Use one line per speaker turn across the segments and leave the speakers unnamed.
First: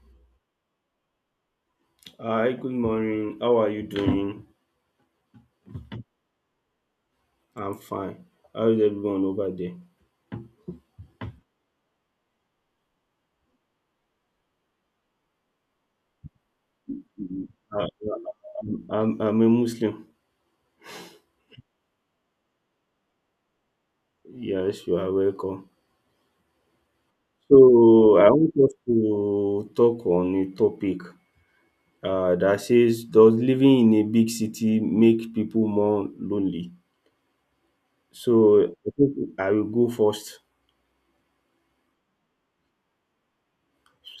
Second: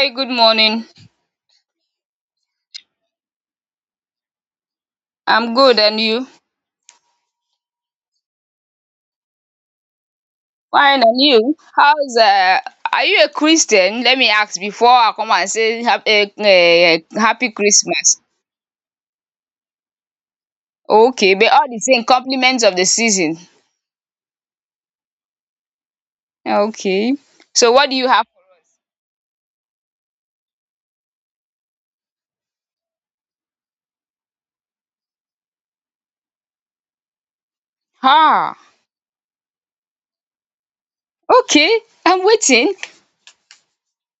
Hey, good morning.
Hi, good morning. How are you doing?
I'm good, and you?
I'm fine. How is everyone over there?
Fine, and you? How's? Are you a Christian? Let me ask before I come and say happy
Uh,
Christmas.
I'm a Muslim.
Okay, but all the same, compliments of the season.
Yes, you are welcome.
Okay. So what do you
So,
have?
I want us to talk on a topic that says, does living in a big city make people more lonely?
Ah,
So, I think I will go first.
okay. I'm waiting.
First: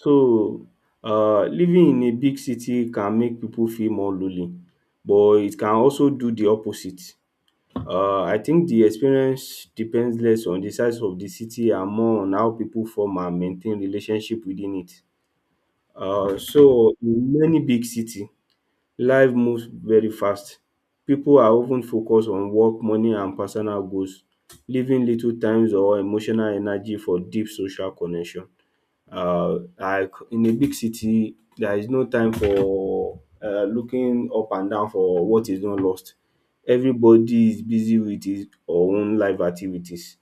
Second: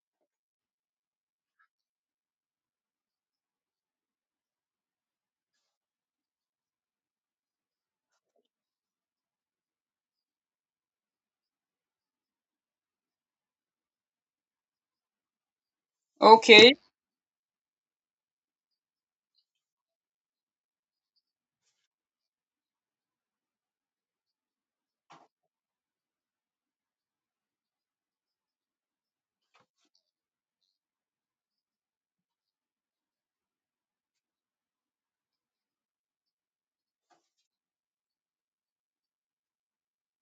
So, living in a big city can make people feel more lonely, but it can also do the opposite. I think the experience depends less on the size of the city and more on how people form and maintain relationship within it. Uh,
Okay.
so in many big city, life moves very fast. People are often focused on work, money, and personal goals, leaving little times or emotional energy for deep social connection, like in a big city there is no time for looking up and down for what is not lost. Everybody is busy with his or own life activities,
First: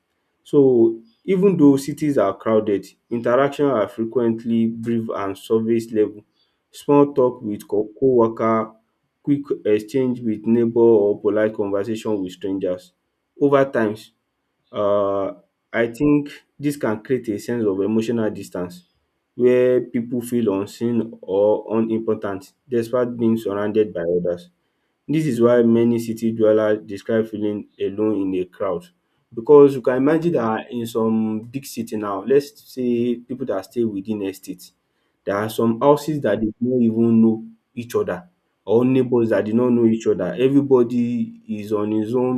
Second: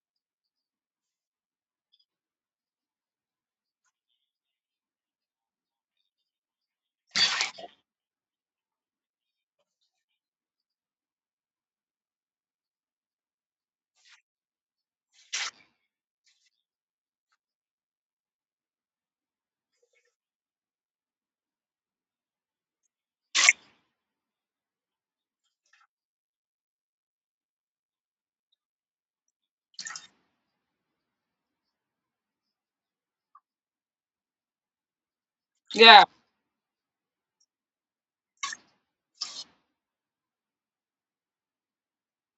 so even though cities are crowded, interactions are frequently brief and surface level. Small talk with co-worker, quick exchange with neighbor, or polite conversation with strangers over times. um I think dis can create a sense of emotional distance where pipu feel unseen or unimportant despite being surrounded by others. Dis is why many city dwellers describe feeling alone in a crowd, because you can imagine dat in some big city now, let's say pipu dat stay within estate. There are some
Yeah.
houses that they no even know each other, or neighbours that did not know each other. Everybody is on his own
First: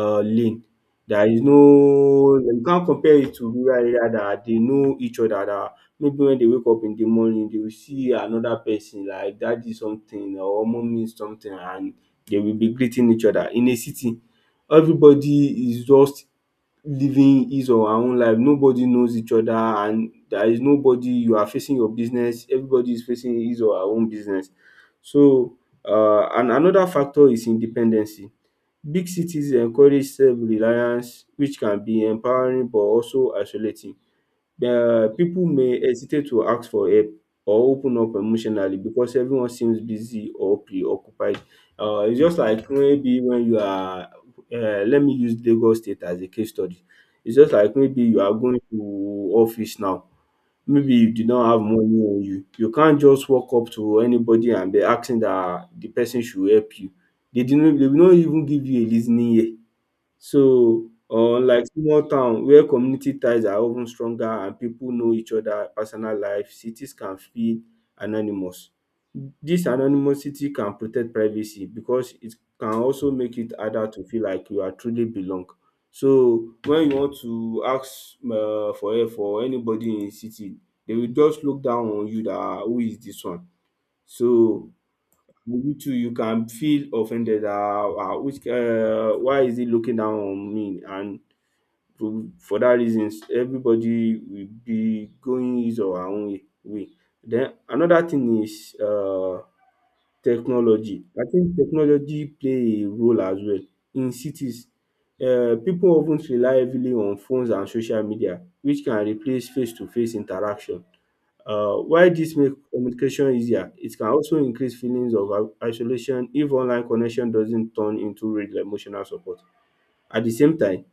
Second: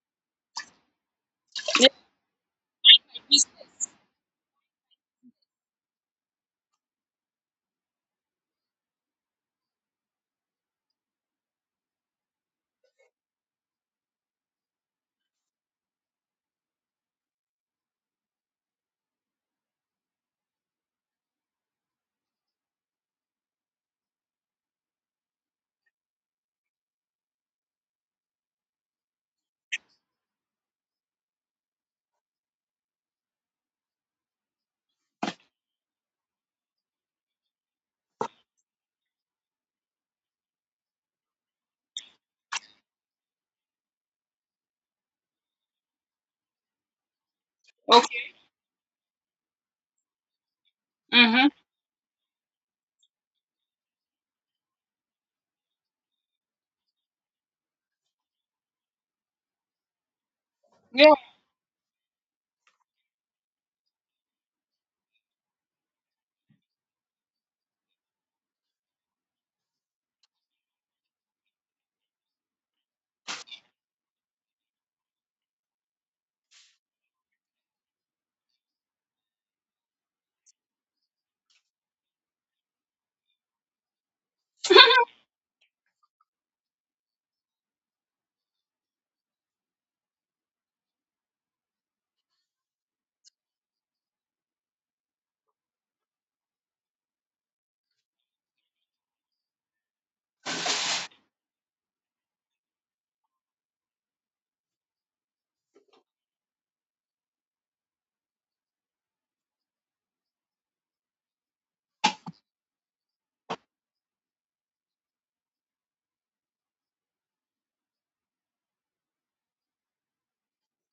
lane. There is
Yeah.
no, you can't compare it to rural area that they know each other, that maybe when they wake up in the morning they will see another person like daddy something or mummy something and they will be greeting each other. In a city, everybody is just living his or her own life. Nobody knows each other and there is nobody you are facing your business. Everybody is facing his or her own business. So and another factor is independency. Big cities encourage self reliance which can be empowering but also isolating. The people may hesitate to ask for help or open up emotionally because everyone seems busy or preoccupied. It's just like maybe when you are, let me use Lagos State as a case study. It's just like maybe you are
Okay.
going to office now. Maybe you do
Mm-hmm.
not have money on you. You can't just walk up to anybody and be asking that the person should help you. They will not even give you a listening ear. So,
Yeah.
unlike small town where community ties are of ten stronger and pipu know each other personal life, cities can feel anonymous. Dis anonymity can protect privacy because it can also make it harder to feel like you are truly belong. So, when you want to ask for help for anybody in city, they will just look down on you dat who is dis one? So, you too you can feel offended dat which why is he looking down on me, and for dat reasons everybody will be going his or her own way. Den another thing is technology. I think technology play a role as well. In cities, pipu of ten rely heavily on phones and social media which can replace face to face interaction. While dis make communication easier, it can also increase feelings of isolation if online connection doesn't turn into real emotional support. At the same time,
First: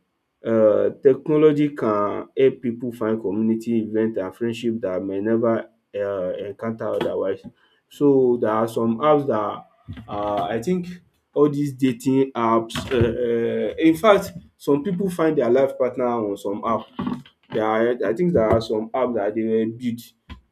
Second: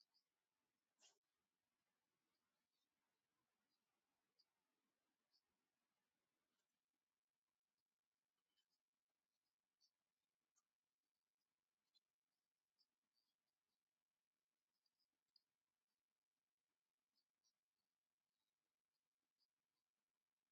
technology can help people find community event and friendship that may never encounter otherwise. So there are some apps that, are I think all these dating apps. In fact, some people find their life partner on some app. There are, I think there are some apps that they were built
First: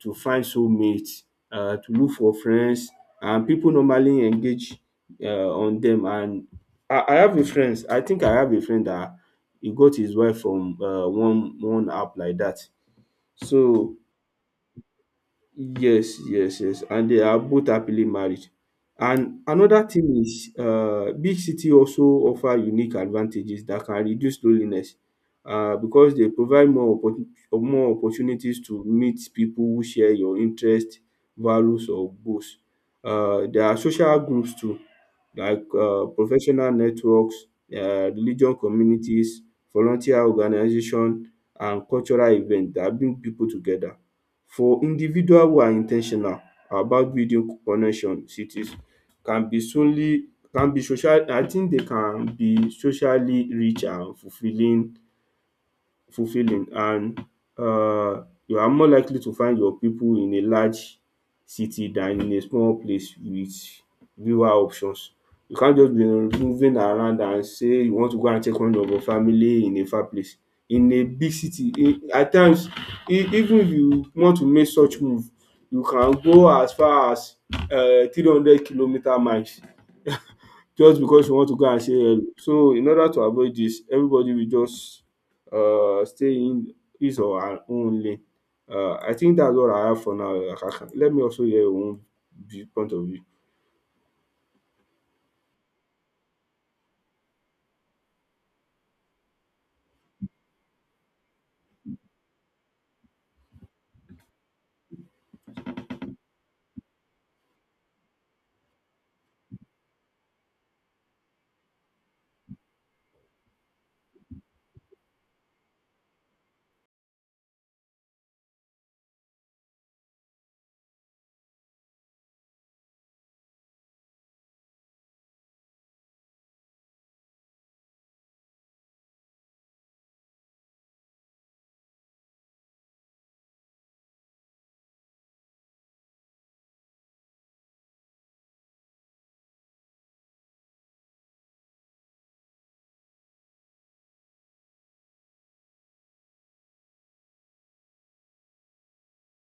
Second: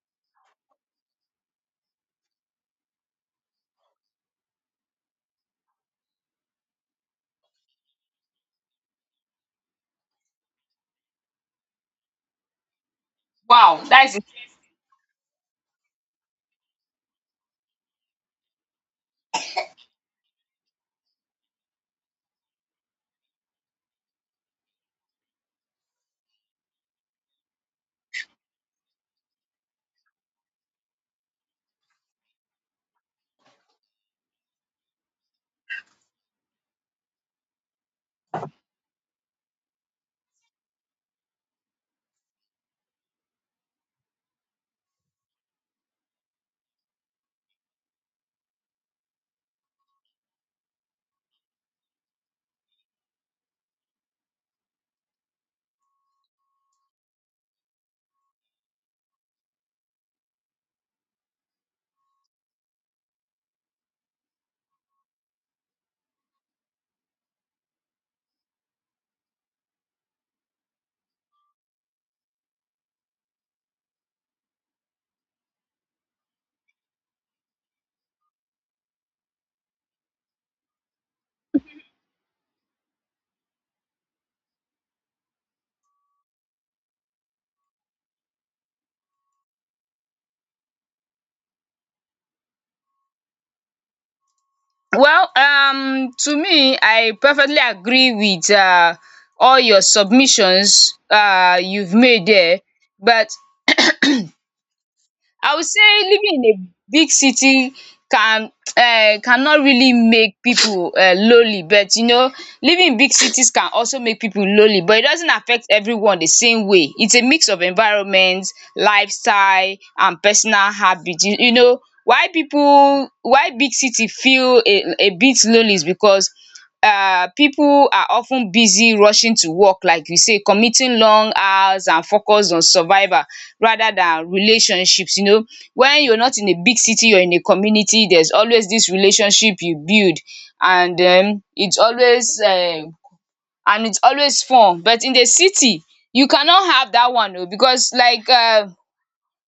to find soulmates, to look for friends, and people normally engage on them. And I have a friend, I think I have a friend that he got his wife from one app like that.
Wow,
So
that's.
yes, yes, yes. And they are both happily married. And another thing is, big city also offer unique advantages that can reduce loneliness, because they provide more opportunities to meet people who share your interest, values, or goals. There are social groups too, like professional networks, religion communities, volunteer organization, and cultural events that bring people together. For individual who are in ten tional about building connections, it is can be solely, can be social, I think they can be socially rich and fulfilling, and you are more likely to find your people in a large city than in a small place with fewer options. You can't just be moving around and say you want to go and check on your family in a far place. In a big city, at times, even if you want to make such move, you can go as far as 300 kilometer miles just because you want to go and say hello. So in order to avoid this, everybody will just stay in his or her own lane. I think that's all I have for now. Akaka. Let me also hear your own view, point of view.
Well, to me, I perfectly agree with all your submissions you've made there. But I would say living in a big city can cannot really make pipu lonely, but living in big cities can also make pipu lonely, but it doesn't affect everyone the same way. It's a mix of environment, lifestyle and personal habit. You know why pipu, why big city feel a bit lonely is because people are often busy rushing to work, like you say, committing long hours and focus on survival rather than relationships. When you're not in a big city, you're in a community, there's always this relationship you build, and then it's always fun. But in the city you cannot have that one oh, because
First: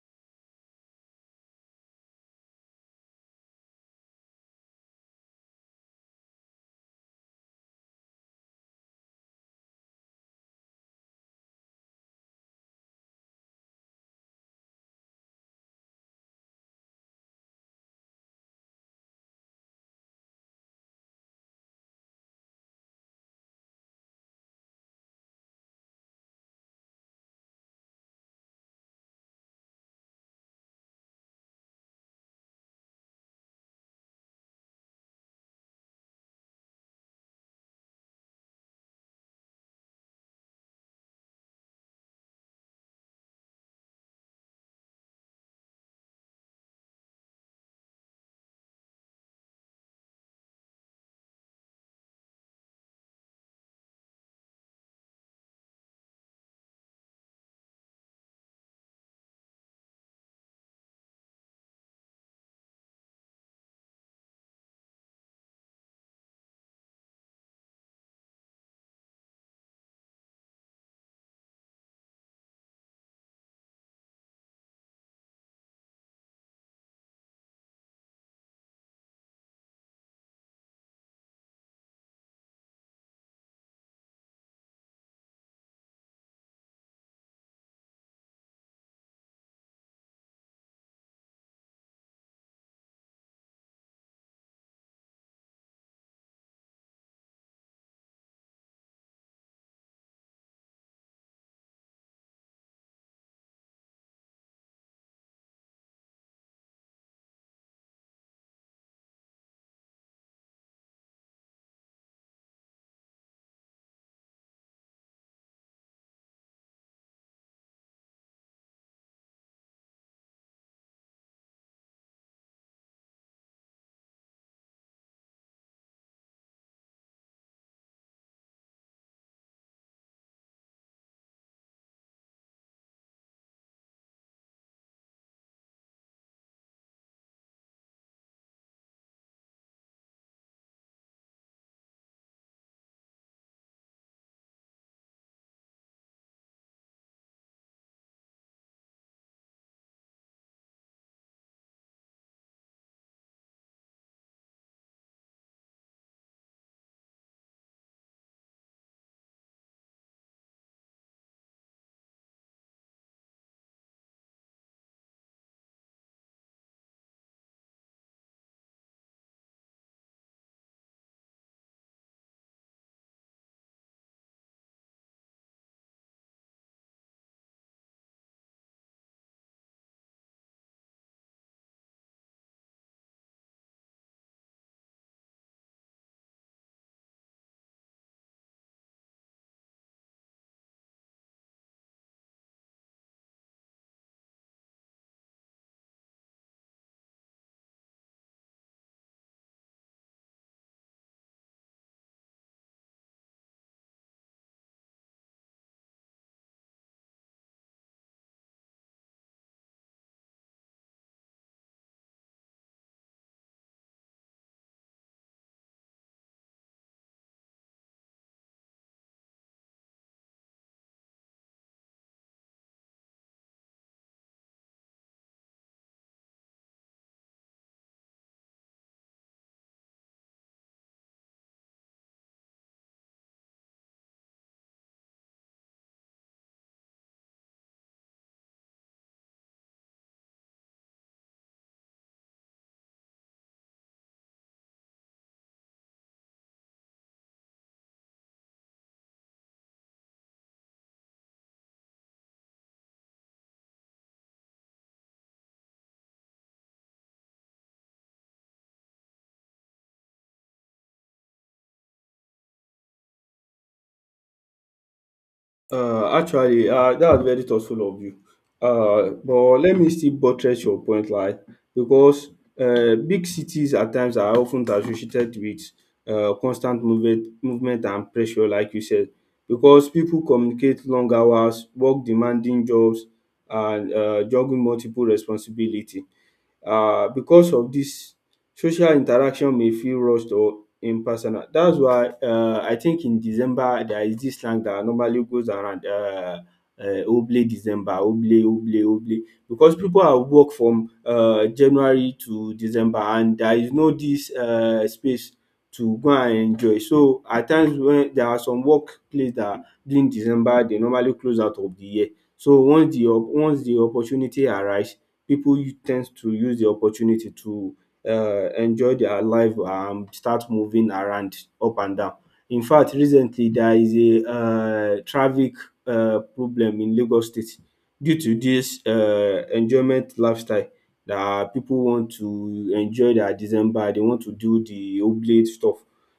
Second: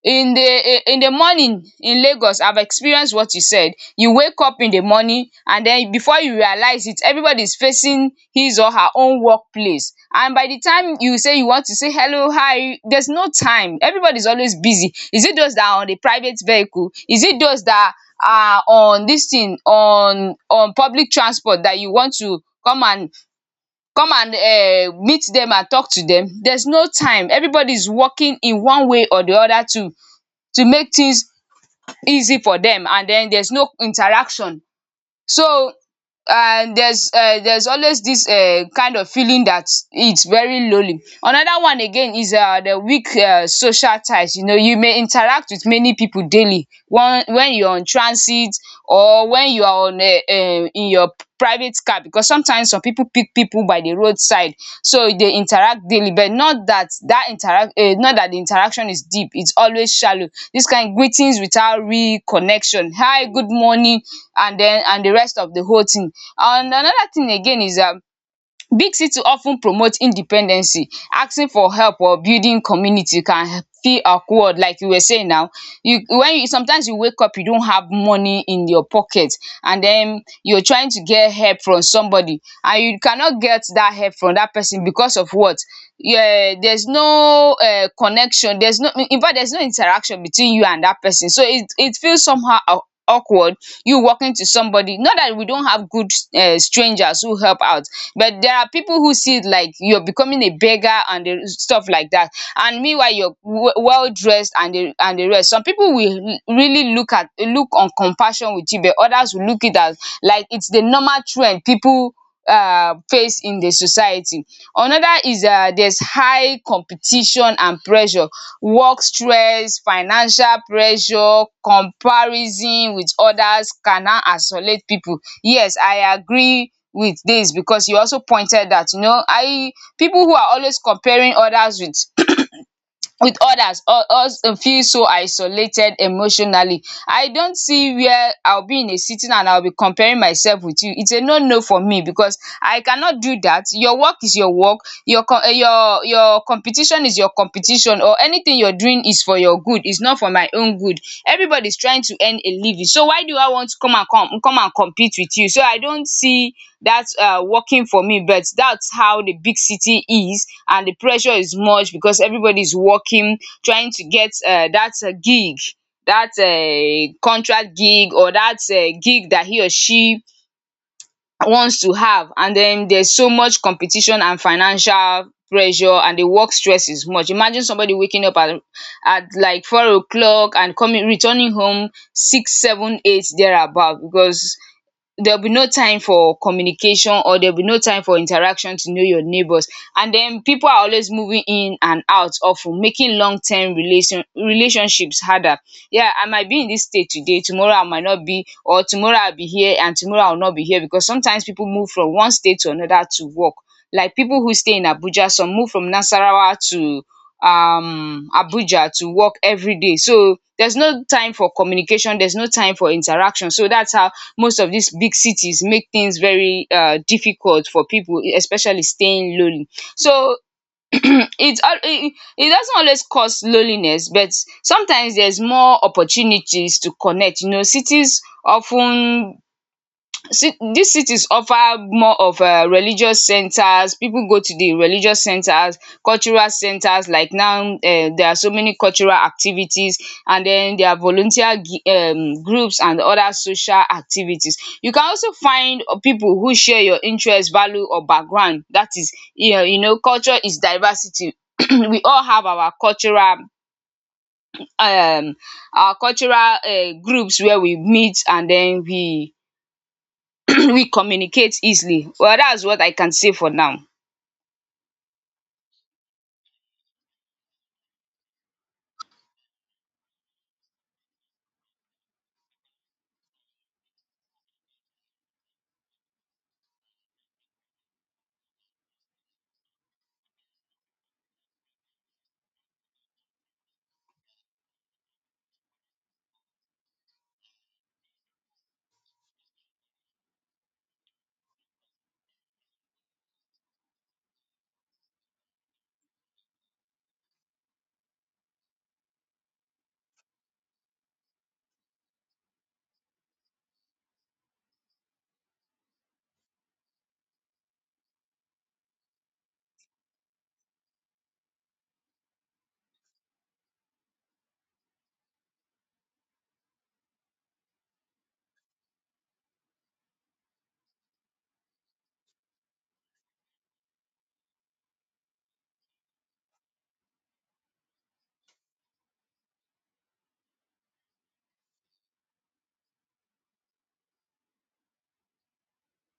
in the morning in Lagos I've experienced what you said. You wake up in the morning, and then before you realize it, everybody is facing his or her own work place, and by the time you say you want to say hello, hi, there's no time. Everybody is always busy. Is it those that are on the private vehicle? Is it those that are on dis thing on public transport that you want to come and come and meet dem and talk to dem? There's no time. Everybody is working in one way or the other to make things easy for them, and then there's no interaction. So, and there's always this kind of feeling that it's very lonely. Another one again is the weak social ties. You know, you may interact with many people daily, one when you're on transit or when you're on in your private car, because sometimes some people pick people by the roadside, so they interact daily but not that that interact, not that the interaction is deep, it's always shallow, this kind of greetings without real connection, hi, good morning, and then and the rest of the whole thing. And another thing again is big city often promote independency. Asking for help or building community can feel awkward, like you were saying now. You, when you sometimes you wake up you don't have money in your pocket, and then you're trying to get help from somebody and you cannot get that help from that person because of what? Yeah, there's no connection, there's no, in fact there's no interaction between you and that person, so it feels somehow awkward, you walking to somebody, not that we don't have good strangers who help out, but there are people who see it like you're becoming a beggar and the stuff like that, and meanwhile you're well dressed and the rest. Some people will really look at, look on compassion with you, but others will look it as like it's the normal trend people face in the society. Another is there's high competition and pressure, work stress, financial pressure, comparison with others can now isolate pipu. Yes, I agree with dis, because you also pointed out, you know, pipu who are always comparing others with others or us feel so isolated emotionally. I don't see where I'll be in a sitting and I'll be comparing myself with you. It's a no no for me because I cannot do that. Your work is your work, your com your competition is your competition, or anything you're doing is for your good. It's not for my own good. Everybody's trying to earn a living. So why do I want to come and come and compete with you? So I don't see that working for me. But that's how the big city is, and the pressure is much because everybody's working, trying to get that gig, that contract gig, or that gig that he or she wants to have, and then there's so much competition and financial pressure and the work stress is much. Imagine somebody waking up at, like 4 o'clock and coming, returning home six, seven, eight thereabout, because there will be no time for communication or there will be no time for interaction to know your neighbors, and then people are always moving in and out, often making long-term relationships harder. Yeah, I might be in this state today, tomorrow I might not be, or tomorrow I'll be here and tomorrow I'll not be here, because sometimes people move from one state to another to work, like people who stay in Abuja, some move from Nasarawa to Abuja to work every day, so there's no time for communication, there's no time for interaction, so that's how most of these big cities make things very difficult for people, especially staying lonely. So it doesn't always cause loneliness, but sometimes there's more opportunities to connect. You know, cities often. See, these cities offer more of religious centers, people go to the religious centers, cultural centers, like now there are so many cultural activities, and then there are volunteer groups and other social activities. You can also find people who share your interest, value or background, that is you know, culture is diversity. We all have um our cultural groups where we meet, and then we we communicate easily. Well, that's what I can say for now.
Actually, that was very thoughtful of you. But let me still buttress your point, like, because big cities at times are often associated with constant movement and pressure, like you said, because people communicate long hours, work demanding jobs, and juggle multiple responsibility. Because of this, social interaction may feel rushed or impersonal. That's why I think in December there is this slang that normally goes around, Oble December, Oble Oble Oble, because pipu are work from January to December and there is no this space to go and enjoy. So at times when there are some work place that during December they normally close out of the year. So once the opportunity arise, pipu ten d to use the opportunity to um enjoy their life and start moving around up and down. In fact recently there is a traffic problem in Lagos state due to dis enjoyment lifestyle dat pipu want to enjoy their December, dey want to do the oblate stuff.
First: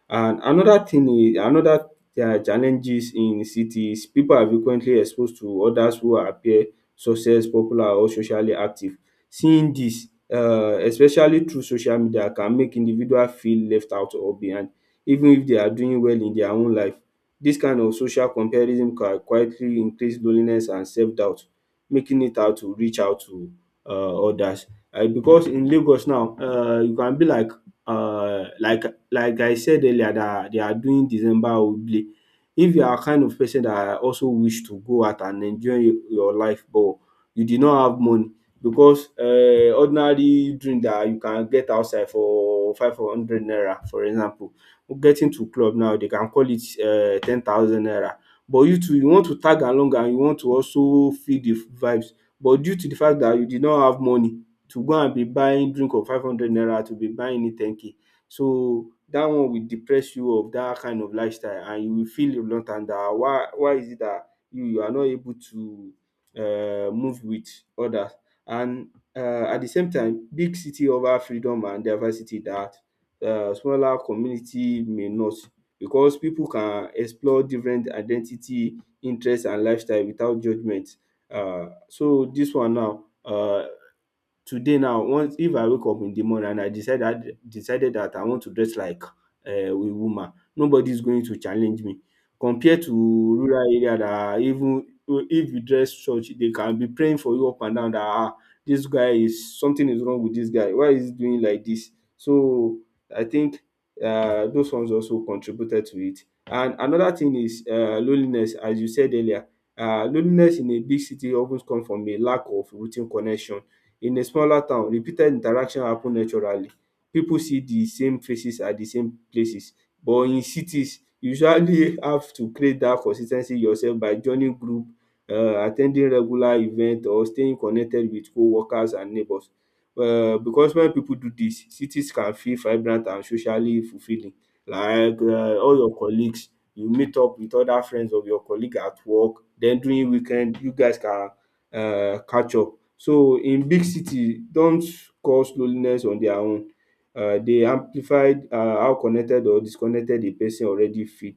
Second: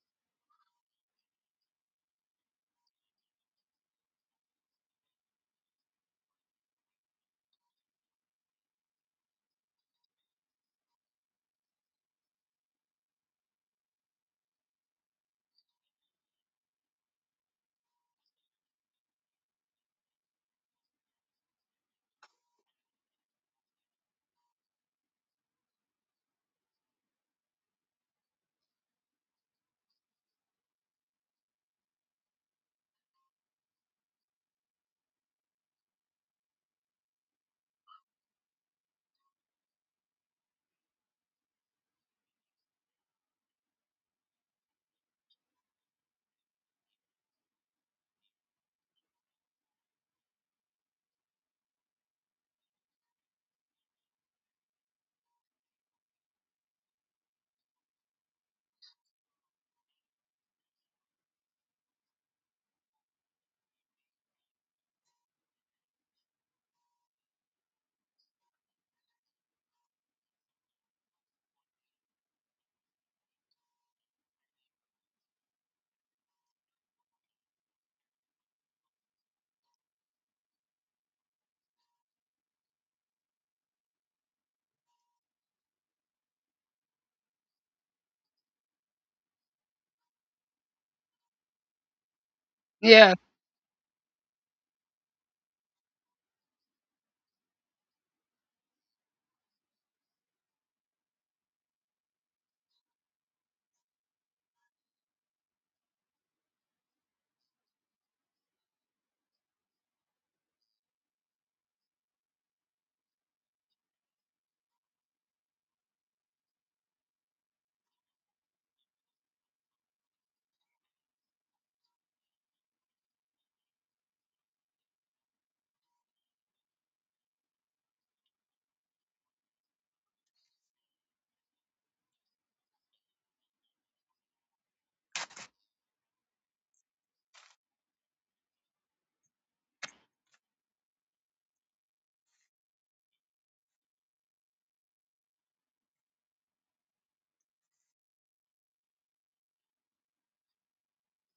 And another thing is, another challenges in city is pipu are frequently exposed to others who appear success, popular, or socially active. Seeing dis, especially through social media, can make individual feel left out or behind even if they are doing well in their own life. Dis kind of social comparison can quietly increase loneliness and self doubt, making it hard to reach out to others, because in Lagos now, you can be um like like I said earlier, dat they are doing December holiday. If you are kind of person dat also wish to go out and enjoy your life but you did not have money, because ordinary drink dat you can get outside for 500 naira for example, getting to club now dey can call it 10,000 naira, but you too you want to tag along and you want to also feel the vibes, but due to the fact dat you did not have money to go and be buying drink of 500 naira to be buying it 10K, so dat one will depress you of dat kind of lifestyle, and you will feel reluctant dat why is it dat you are not able to move with others. And at the same time, big city offer freedom and diversity that smaller community may not, because people can explore different identity, interests, and lifestyle without judgement. So this one now, today now, once if I wake up in the morning and I decide that decided that I want to dress like a woman, nobody is going to challenge me. Compared to
Yeah.
rural area that even if you dress church, they can be praying for you up and down that ah, this guy is something is wrong with this guy. Why is he doing like this? So I think those ones also contributed to it. And another thing is loneliness, as you said earlier. Loneliness in a big city often comes from a lack of routine connection. In a smaller town, repeated interaction happen naturally. Pipu see the same faces at the same places. But in cities, you usually have to create dat consis ten cy yourself by joining group, at ten ding regular event or staying connected with co-workers and neighbours. Because when pipu do dis, cities can feel vibrant and socially fulfilling. Like all your colleagues, you meet up with other friends of your colleague at work. Then during weekend, you guys can catch up. So in big city don't cause loneliness on their own, dey amplified how connected or disconnected a person already feel,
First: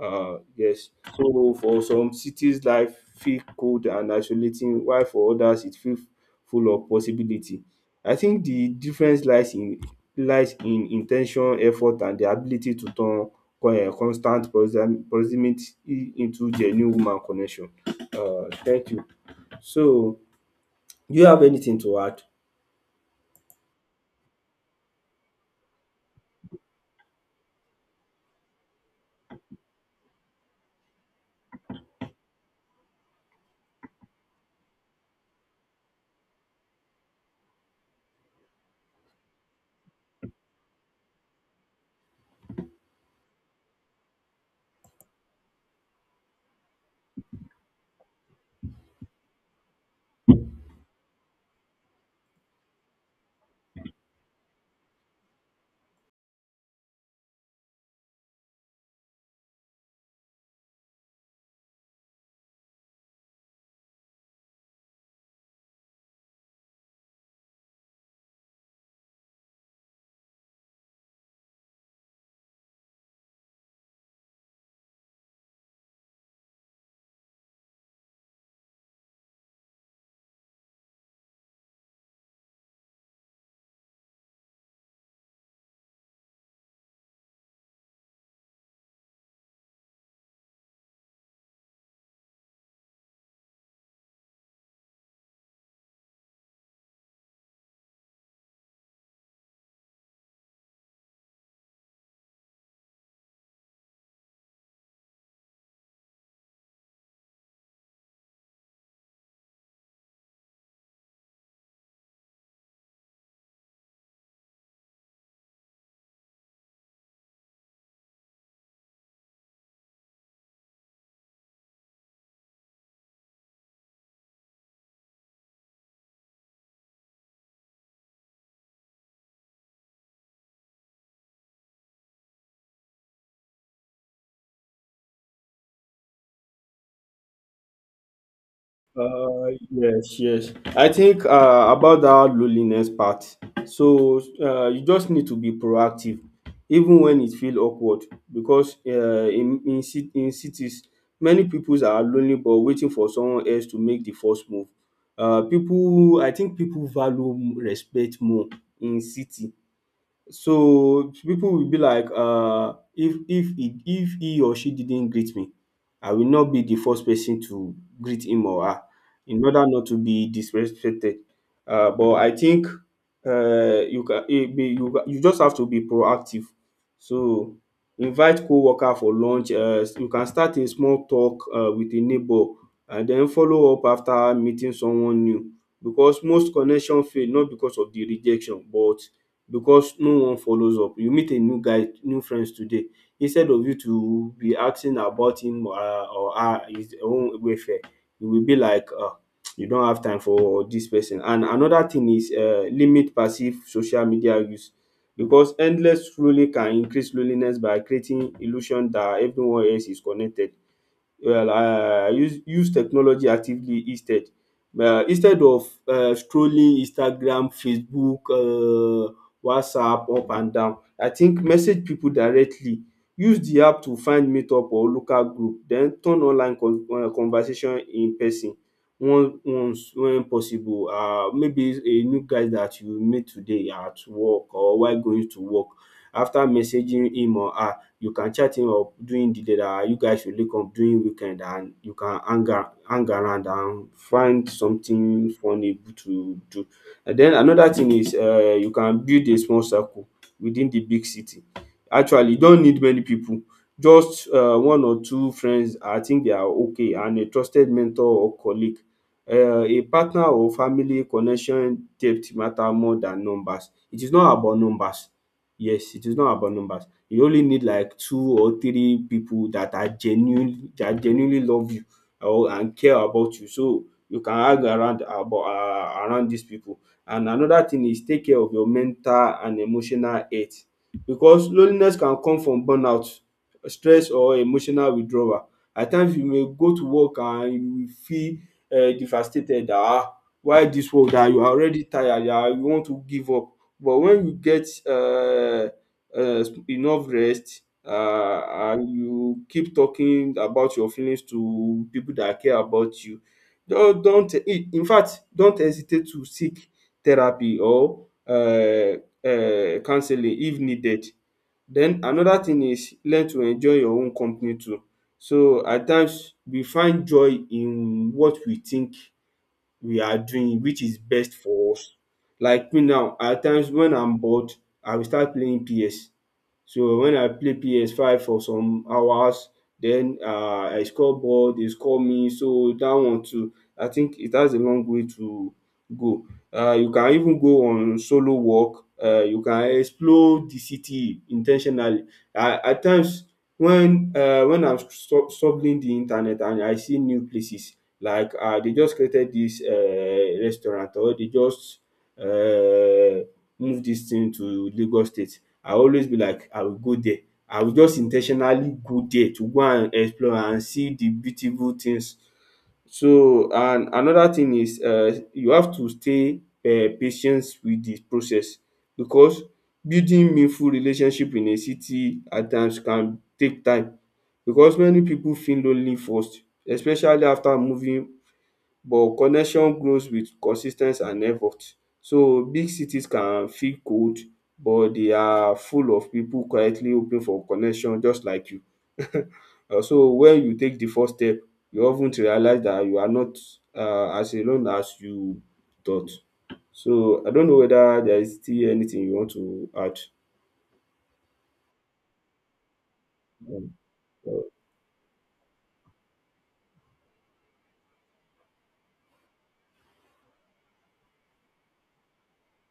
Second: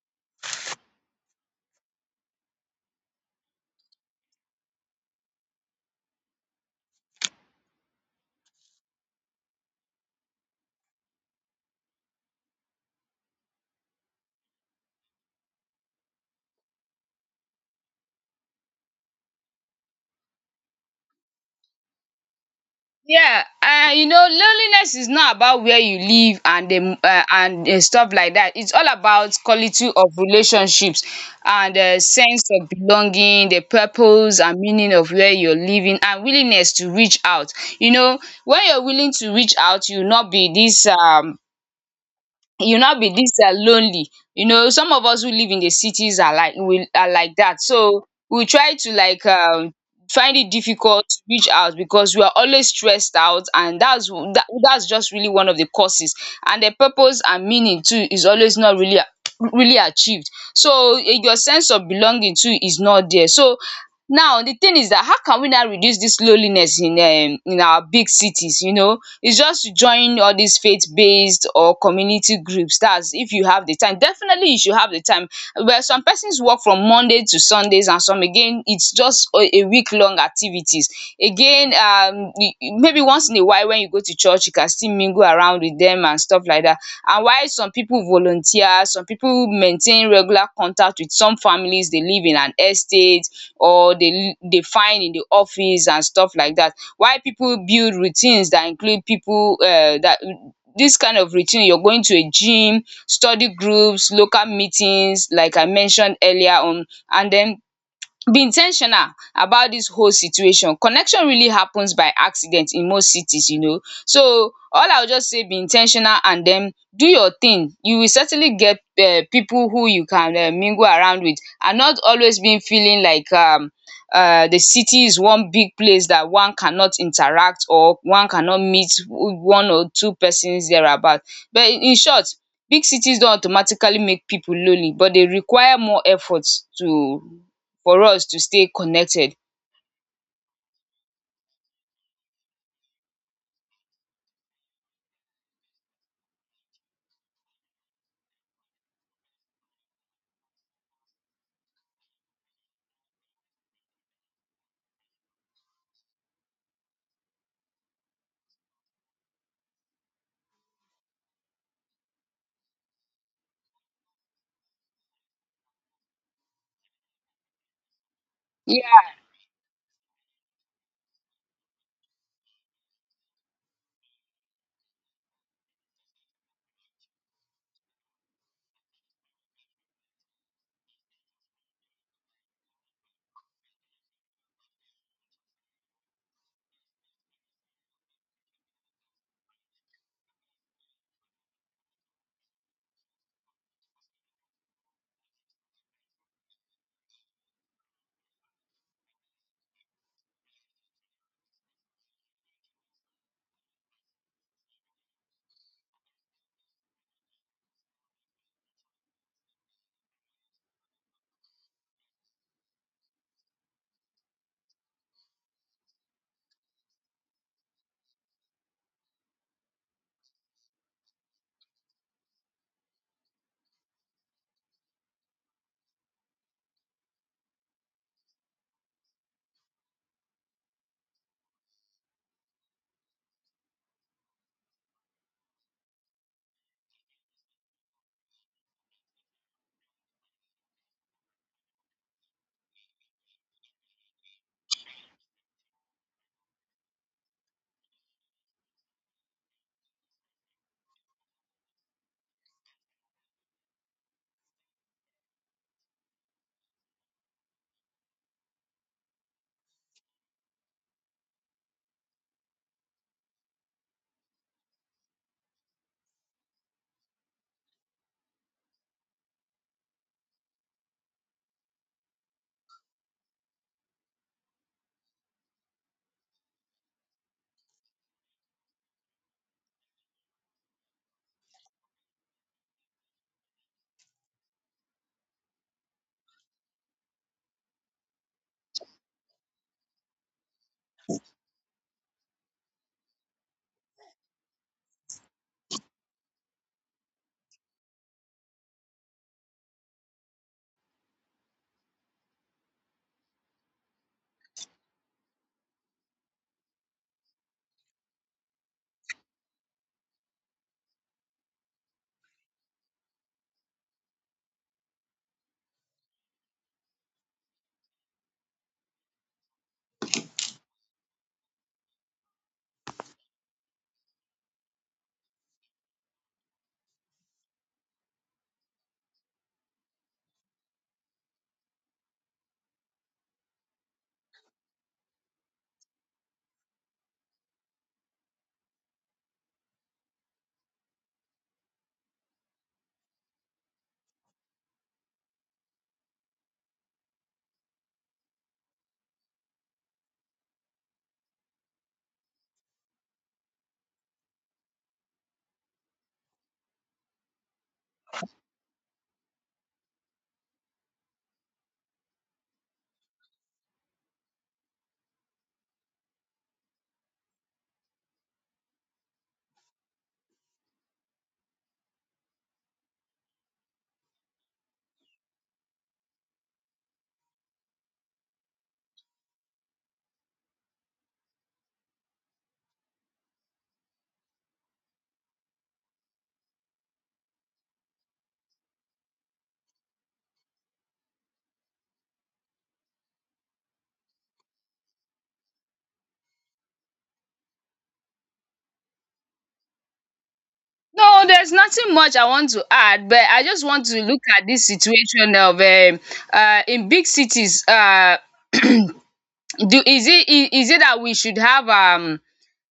yes. So for some cities life feel cold and isolating while for others it feel full of possibility. I think the difference lies in in ten tion, effort and the ability to turn constant proximity into genuine human connection. Thank you. So Do you have anything to add?
Yeah, and you know, loneliness is not about where you live and the and stuff like that. It's all about quality of relationships and sense of belonging, the purpose and meaning of where you're living, and willingness to reach out. You know, when you're willing to reach out, you'll not be this you now be dis lonely. You know, some of us who live in the cities are like, we are like that, so we try to find it difficult to reach out because we are always stressed out, and that's that's just really one of the causes, and the purpose and meaning too is always not really really achieved, so eh, your sense of belonging too is not there. So now the thing is that how can we now reduce this loneliness in in our big cities? You know, it's just to join all these faith based or community groups. That's if you have the time. Definitely you should have the time, but some persons work from Monday to Sundays, and some again it's just a week long activities again, you maybe once in a while when you go to church you can still mingle around with them and stuff like that, and while some people volunteer, some people maintain regular contact with some families, they live in an estate or they they find in the office and stuff like that, while people build routines that include people that, this kind of routine, you're going to a gym, study groups, local meetings like I mentioned earlier on, and then be in ten tional about dis whole situation. Connection really happens by accident in most cities, you know. So all I will just say, be in ten tional and den do your thing. You will certainly get pipu who you can mingle around with, and not always being feeling like the city is one big place that one cannot interact or one cannot meet one or two persons there about. But in short, big cities don automatically make pipu lonely but dey require more effort to, for us to stay connected.
Yes, yes. I think about that loneliness part. So you just need to be proactive, even when it feels awkward, because in cities, many people are lonely but waiting for someone else to make the first move. I think people value respect more in city. So people will be like, if if he or she didn't greet me, I will not be the first person to greet him or her,
Yeah.
in order not to be disrespected. But I think you can it be you ca- you just have to be proactive. So invite co-worker for lunch. You can start a small talk with a neighbor and then follow up after meeting someone new. Because most connection fail not because of the rejection, but because no one follows up. You meet a new guy, new friends today. Instead of you to be asking about him, or her, his own welfare, you will be like, you don't have time for dis person. And another thing is limit passive social media use because endless scrolling can increase loneliness by creating illusion that everyone else is connected. Well, I use technology actively instead, instead of strolling Instagram, Facebook, WhatsApp up and down. I think message people directly, use the app to find meetup or local group, then turn online conversation in person once when possible. Maybe a new guy that you meet today at work or while going to work, after messaging him or her, you can chat him up during the day that you guys should link up during weekend and you can hang around and find something funny to do. And then another thing is, you can build a small circle within the big city. Actually, you don't need many people. Just one or two friends, I think they are okay, and a trusted mentor or colleague. A partner or family connection depth matter more than numbers. It is not about numbers. Yes, it is not about numbers. You only need like two or three people that are genuinely that genuinely love you or and care about you, so you can hang around about around these people. And another thing is take care of your mental and emotional health because loneliness can come from burnout, stress or emotional withdrawal. At times you may go to work and you will feel devastated dat ah, why this work dat you are already tired dat you want to give up, but when you get enough rest and you keep talking about your feelings to people that care about you. Don't I- In fact, don't hesitate to seek therapy or counseling if needed. Then another thing is learn to enjoy your own company too. So at times we find joy in what we think we are doing which is best for us. Like me now, at times when I'm bored I will start playing PS. So when I play ps5 for some hours, then I score ball, they score me, so that one too, I think it has a long way to go. You can even go on solo walk. You can explore the city intentionally. At times when I'm struggling the internet and I see new places, like they just created this restaurant or they just uh, move this thing to Lagos State, I always be like, I will go there. I will just in ten tionally go there to go and explore and see the beautiful things. So and another thing is, you have to stay patient with the process, because building meaningful relationship in a city at times can take time, because many people feel lonely first, especially after moving, but connection grows with consis ten ce and effort. So big cities can feel cold, but they are full of pipu quietly hoping for connection just like you. So when you take de first step, you of ten to realize dat you are not as alone as you thought. So I don't know whether there is still anything you want to add?
No, there's nothing much I want to add, but I just
Um,
want to look at this situation of in big cities. Do is it I- is it that we should have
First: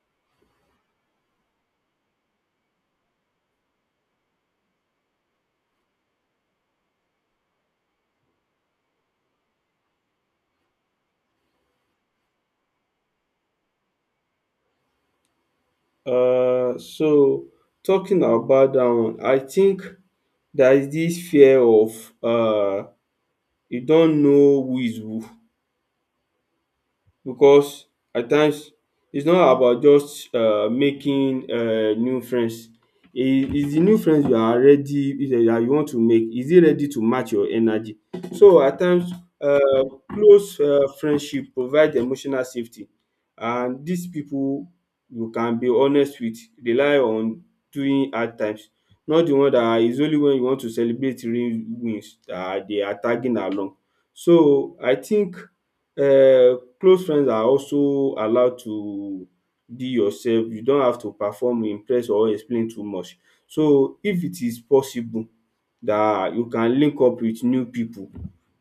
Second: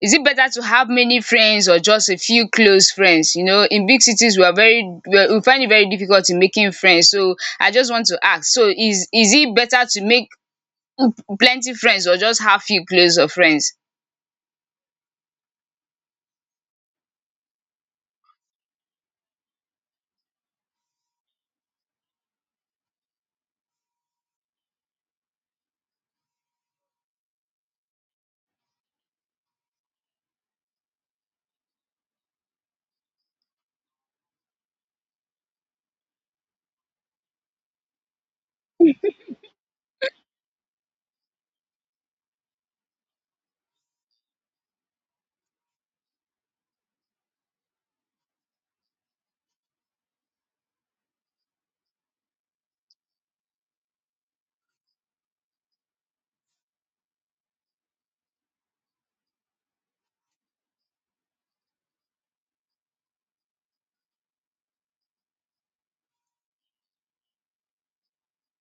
is it better to have many friends or just a few close friends? You know, in big cities, we are very, we find it very difficult in making friends. So I just want to ask: so is it better to make plenty friends or just have few close of friends?
so talking about that one, I think there is this fear of, you don't know who is who, because at times it's not about just making new friends. Is the new friends you are ready, is it that you want to make, is it ready to match your energy? So at times close friendship provide emotional safety, and dis pipu you can be honest with, rely on during hard times, not the one that is only when you want to celebrate real wins dat dey are tagging along. So I think close friends are also allowed to be yourself, you don't have to perform, impress or explain too much. So if it is possible that you can link up with new people,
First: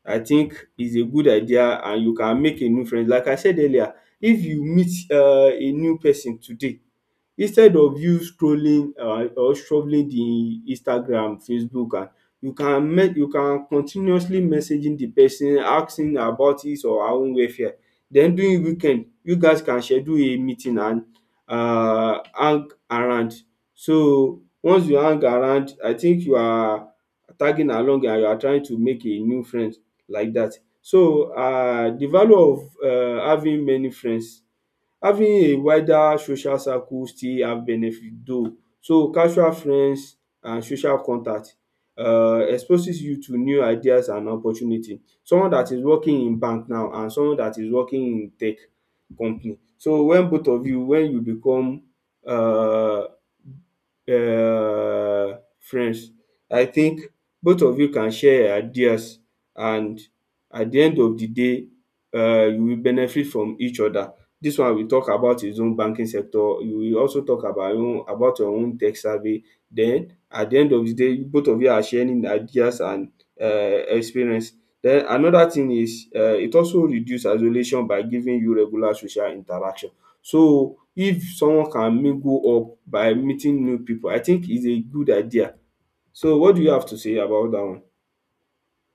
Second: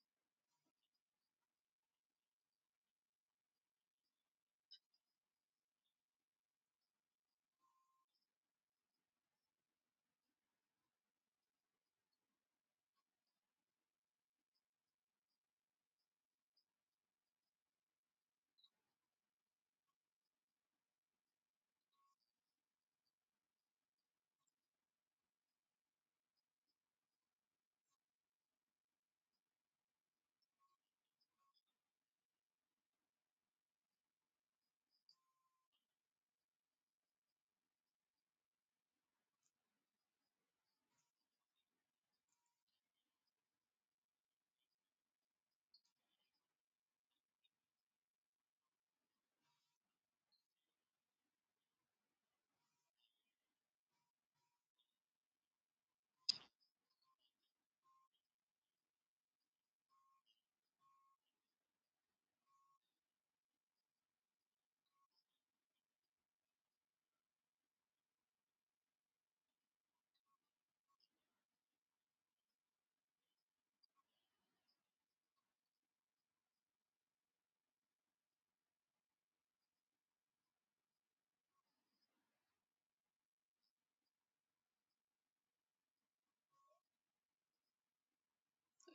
I think is a good idea and you can make a new friend. Like I said earlier, if you meet a new person today, instead of you scrolling or strolling the Instagram, Facebook and, you can continuously messaging the person asking about his or her own welfare. Then during weekend you guys can schedule a meeting and hang around. So once you hang around, I think you are tagging along and you are trying to make a new friend like dat. So the value of having many friends. Having a wider social circle still have benefit though. So casual friends and social contact exposes you to new ideas and opportunity. Someone that is working in bank now and someone that is working in tech company, so when both of you, when you become um um friends, I think both of you can share ideas, and at the end of the day you will benefit from each other. Dis one we talk about his own banking sector, we also talk about your own, about your own tech survey. Den at de end of de day both of you are sharing ideas and experience. Den another thing is, it also reduce isolation by giving you regular social interaction. So if someone can mingle up by meeting new pipu, I think is a good idea. So what do you have to say about dat one?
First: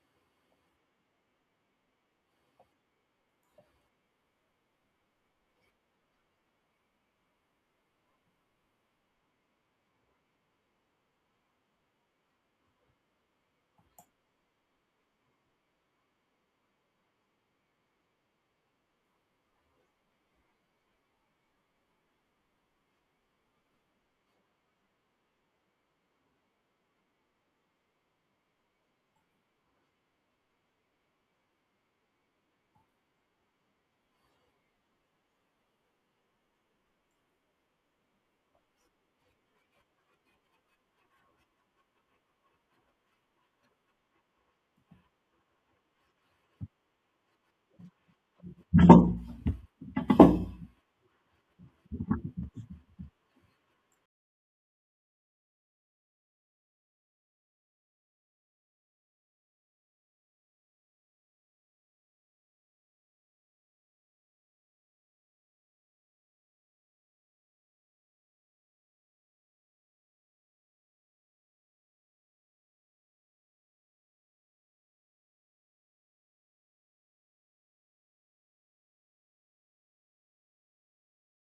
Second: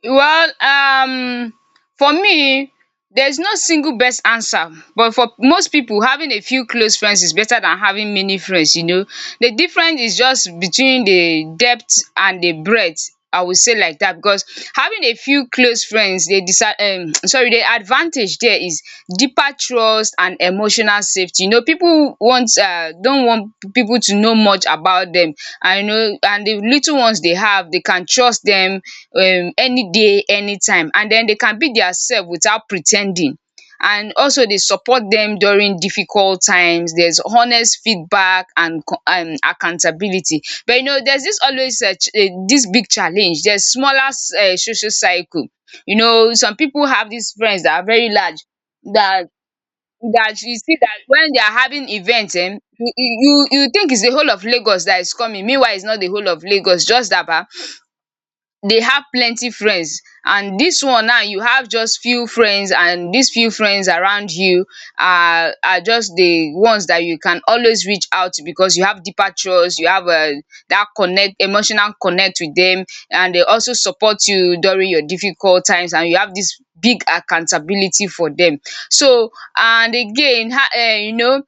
Well, for me there's no single best answer, but for most pipu having a few close friends is better than having many friends, you know. The difference is just between the depth and the breadth, I will say like dat, because having a few close friends dey sorry dey the advantage there is deeper trust and emotional safety. You know, people want don't want people to know much about them. I know, and the little ones they have, they can trust them any day, anytime, and then they can be themselves without pretending. And also, they support them during difficult times. There's honest feedback and accountability. But there's this always, this big challenge: there's smaller, social cycle. Some people have these friends that are very large, that that you see, that when they are having events, you think it's the whole of Lagos that is coming, meanwhile it's not the whole of Lagos, just Aba. They have plenty friends, and this one, now you have just few friends, and these few friends around you are just the ones that you can always reach out to, because you have deeper trust, you have, that connect, emotional connect with them, and they also support you during your difficult times, and you have this big accountability for them. So, and again, um you know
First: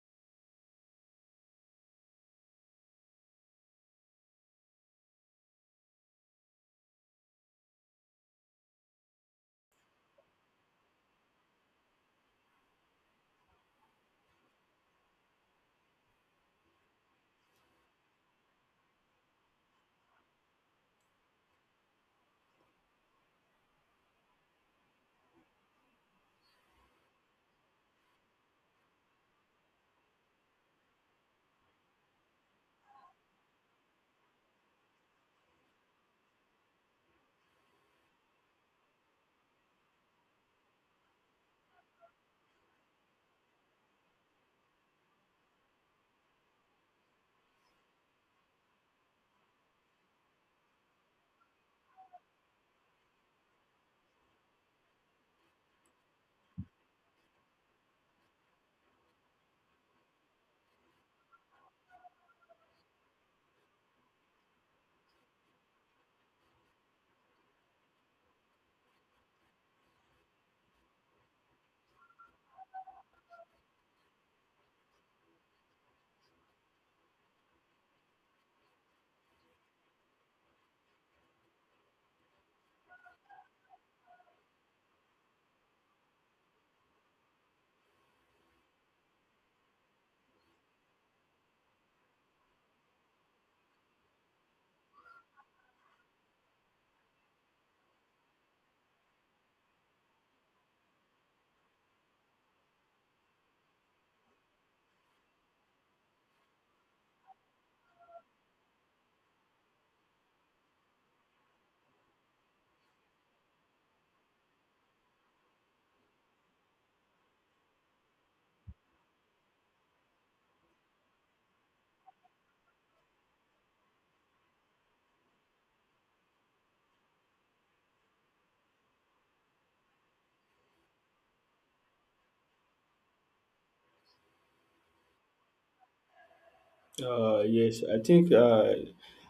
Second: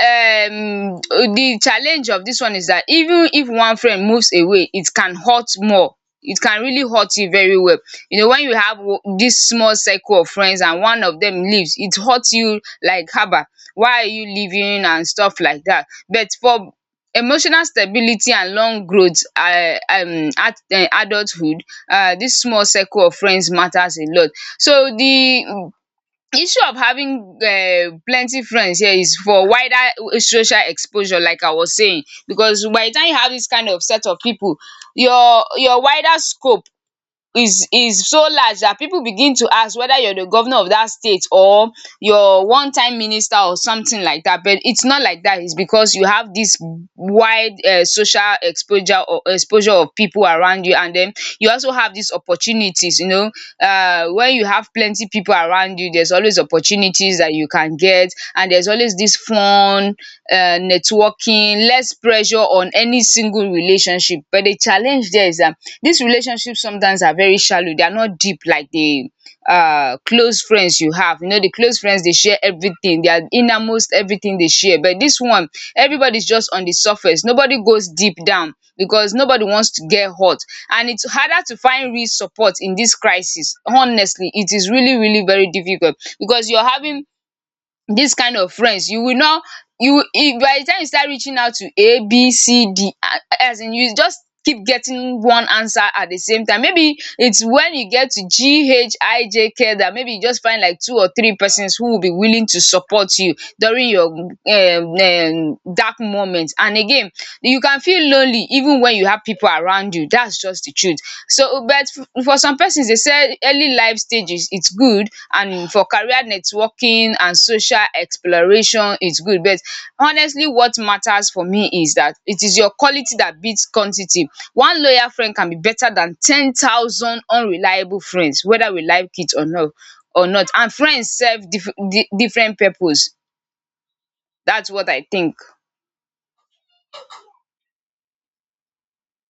um the challenge of dis one is dat even if one friend moves away, it can hurt more. It can really hurt you very well. When you have dis small circle of friends and one of dem leaves, it hurt you like haba, why are you leaving, and stuff like dat. But for emotional stability and long growth at adulthood, dis small circle of friends matters a lot. So the issue of having plenty friends here is for wider social exposure, like I was saying, because by the time you have this kind of set of people, your wider scope is so large that people begin to ask whether you are the governor of that state, or your one time minister, or something like that. But it's not like that. It's because you have this wide, social exposure, or exposure of people around you. And then you also have these opportunities. When you have plenty people around you, there's always opportunities that you can get. And there's always this fun, networking, less pressure on any single relationship. But the challenge there is that these relationships sometimes are very shallow. They are not deep like the close friends you have. The close friends, they share everything, their innermost everything they share. But this one, everybody's just on the surface. Nobody goes deep down because nobody wants to get hurt, and it's harder to find real support in this crisis. Honestly, it is really really very difficult because you're having this kind of friends. You will not, you will, if by the time you start reaching out to A, B, C, D, as in, you just keep getting one answer. At the same time, maybe it's when you get to G, H, I, J, K that maybe you just find like two or three persons who will be willing to support you during your dark moments. And again, you can feel lonely even when you have people around you. That's just the truth. So, but for some persons, they say early life stages, it's good. And for career networking and social exploration, it's good. But honestly, what matters for me is that it is your quality that beats quantity. One loyal friend can be better than 10,000 unreliable friends, whether we like it or not. Or not. And friends serve different purpose. That's what I think.
Yes, I think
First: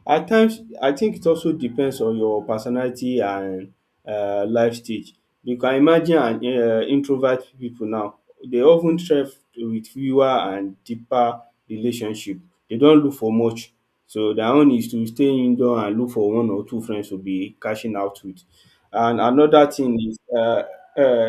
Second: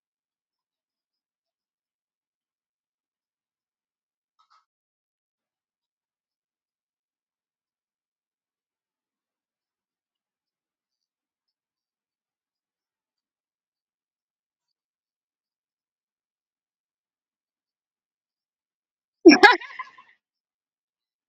at times I think it also depends on your personality and life stage. You can imagine an introvert people now, they often thrive with fewer and deeper relationship. They don't look for much, so their own is to stay indoor and look for one or two friends to be cashing out with. And another thing is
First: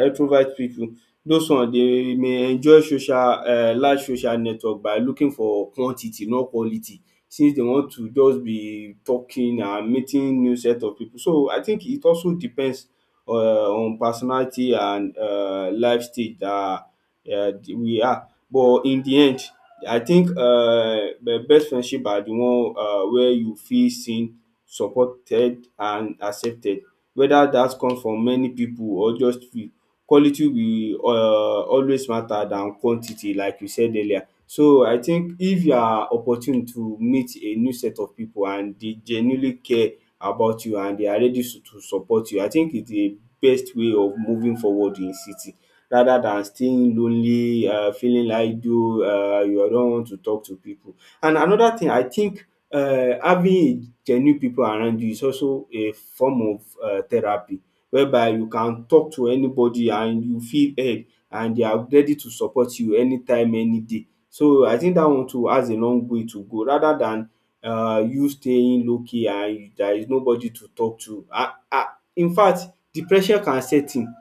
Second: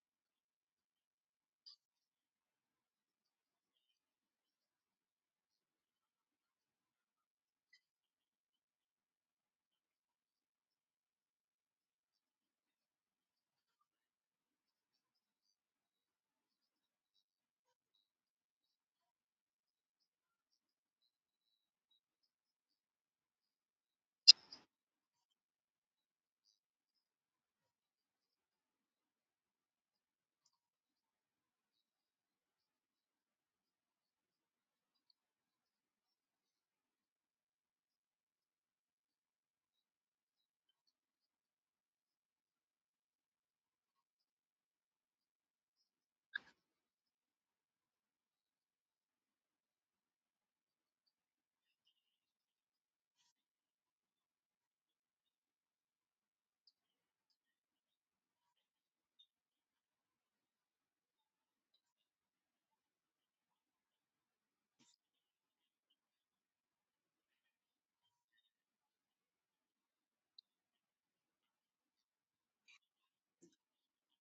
extrovert people. Those one dey may enjoy social large social network by looking for quantity not quality, since dey want to just be talking and meeting new set of pipu. So I think it also depends on personality and life stage dat um we are, but in de end I think best friendship na de one where you feel seen, supported and accepted, whether dat come from many pipu or just few. Quality will always matter than quantity like you said earlier. So I think if you are opportune to meet a new set of pipu and dey genuinely care about you and they are ready to support you, I think it's the best way of moving forward in city rather than staying lonely, feeling idle, you don't want to talk to pipu. And another thing I think, having genuine pipu around you is also a form of therapy, whereby you can talk to anybody and you feel heard, and they are ready to support you anytime any day. So I think dat one too has a long way to go rather than you staying low key and there is nobody to talk to. Infact depression can set in.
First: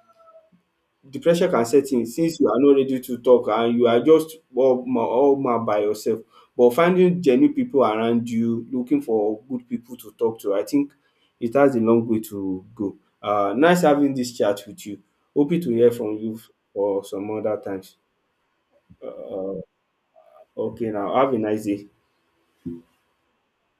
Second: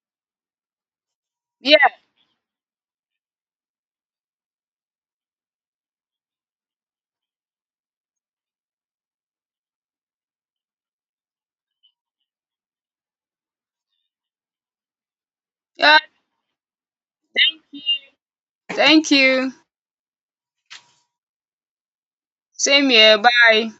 The pressure can set
Yeah.
in since you are not ready to talk and you are just all man by yourself. But finding genuine people around you, looking for good people to talk to, I think it has a long way to go. Nice having this chat with you. Hoping to hear
Yeah.
from you for some other times.
Thank you.
Okay now, have a nice day.
Same here. Bye.